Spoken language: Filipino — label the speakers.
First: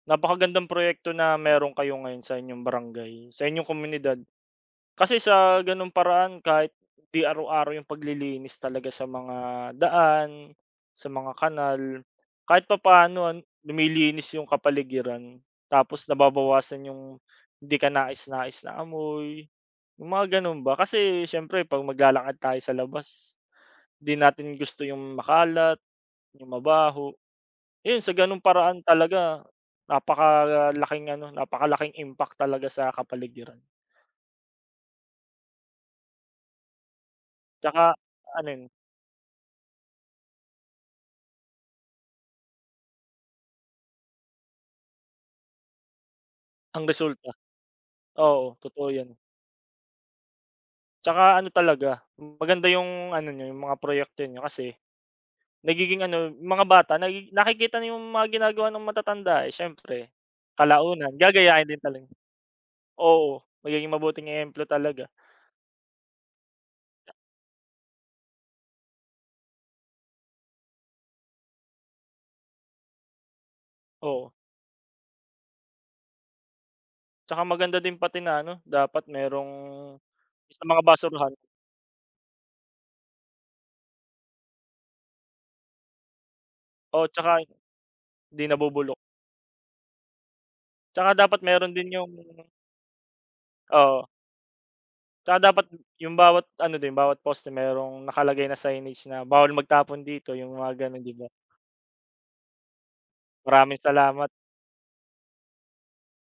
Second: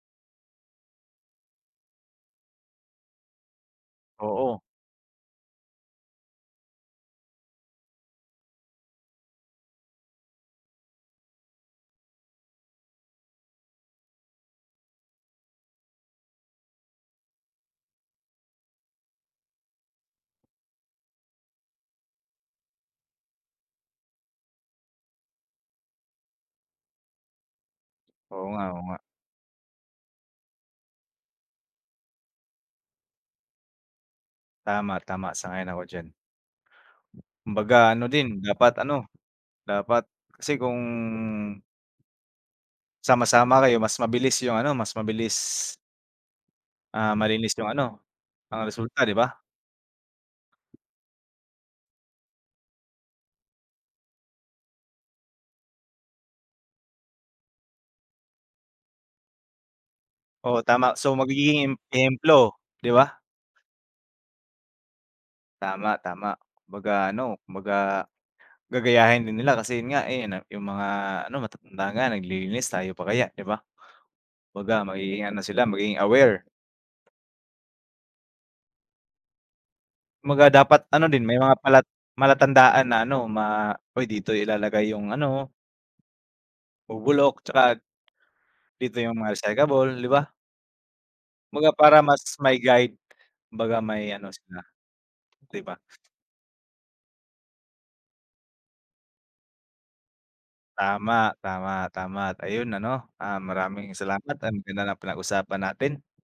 Speaker 1: Napakagandang proyekto na meron kayo ngayon sa inyong barangay, sa inyong komunidad.
Speaker 2: Oo.
Speaker 1: Kasi sa gano'ng paraan kahit 'di araw-araw yung paglilinis talaga sa mga daan, sa mga kanal, kahit papaano an lumilinis 'yung kapaligiran. Tapos nababawasan 'yung, 'di kanais-nais na amoy. 'Yung mga gano'n ba. Kasi siyempre pag maglalakad tayo sa labas, 'di natin gusto 'yung makalat, 'yung mabaho. 'Yun, sa gano'ng
Speaker 2: Oo, nga,
Speaker 1: paraan
Speaker 2: oo, nga.
Speaker 1: talaga, napakalaking ano, napakalaking impact talaga sa kapaligiran.
Speaker 2: Tama, tama. Sang-ayon ako diyan. Kumbaga
Speaker 1: Tsaka
Speaker 2: ano din
Speaker 1: ano 'yon?
Speaker 2: dapat ano, dapat kasi kung Sama-sama kayo mas mabilis 'yung ano, mas mabilis
Speaker 1: Ang
Speaker 2: Ah,
Speaker 1: resulta.
Speaker 2: malinis 'yung ano,
Speaker 1: Oo,
Speaker 2: ang
Speaker 1: totoo
Speaker 2: resulta,
Speaker 1: 'yan.
Speaker 2: 'di ba?
Speaker 1: Tsaka ano talaga, maganda 'yung ano niyo 'yung mga proyekto niyo, kasi nagiging ano mga bata na nakikita 'yung mga ginagawa ng matatanda eh, siyempre.
Speaker 2: Oo, tama. So
Speaker 1: Kalaunan
Speaker 2: magiging
Speaker 1: gagayahin
Speaker 2: ehem
Speaker 1: din talaga.
Speaker 2: ehemplo, 'di ba?
Speaker 1: Oo, magiging mabuting ehemplo talaga.
Speaker 2: Tama, tama. Kumbaga ano, kumbaga, gagayahin din nila kasi 'yun nga eh, 'no, 'yung mga ano matatanda nga naglilinis tayo pa kaya, 'di ba?
Speaker 1: Oo.
Speaker 2: Baga magiging ano sila magiging aware.
Speaker 1: Tsaka maganda din pati na ano dapat merong
Speaker 2: Kumbaga
Speaker 1: sa mga
Speaker 2: dapat ano din,
Speaker 1: basurahan.
Speaker 2: may mga pala palatandaan na ano ma "Uy dito ilalagay 'yung ano"
Speaker 1: Oo
Speaker 2: Nabubulok,
Speaker 1: tsaka,
Speaker 2: tsaka
Speaker 1: 'di nabubulok.
Speaker 2: Dito 'yung mga recyclable, 'di ba?
Speaker 1: Tsaka dapat meron
Speaker 2: Kumbaga
Speaker 1: din
Speaker 2: parang
Speaker 1: yung
Speaker 2: mas may guide, kumbaga
Speaker 1: Oo.
Speaker 2: may ano sila,
Speaker 1: Tsaka
Speaker 2: 'di
Speaker 1: dapat
Speaker 2: ba?
Speaker 1: 'yung bawat ano din, bawat poste merong nakalagay na signage na, "Bawal magtapon dito," 'yung mga gano'n, 'di
Speaker 2: Tama,
Speaker 1: ba?
Speaker 2: tama. Tama at ayun ano, ah,
Speaker 1: Maraming
Speaker 2: maraming
Speaker 1: salamat.
Speaker 2: salamat, ang ganda ng pinag usapan natin.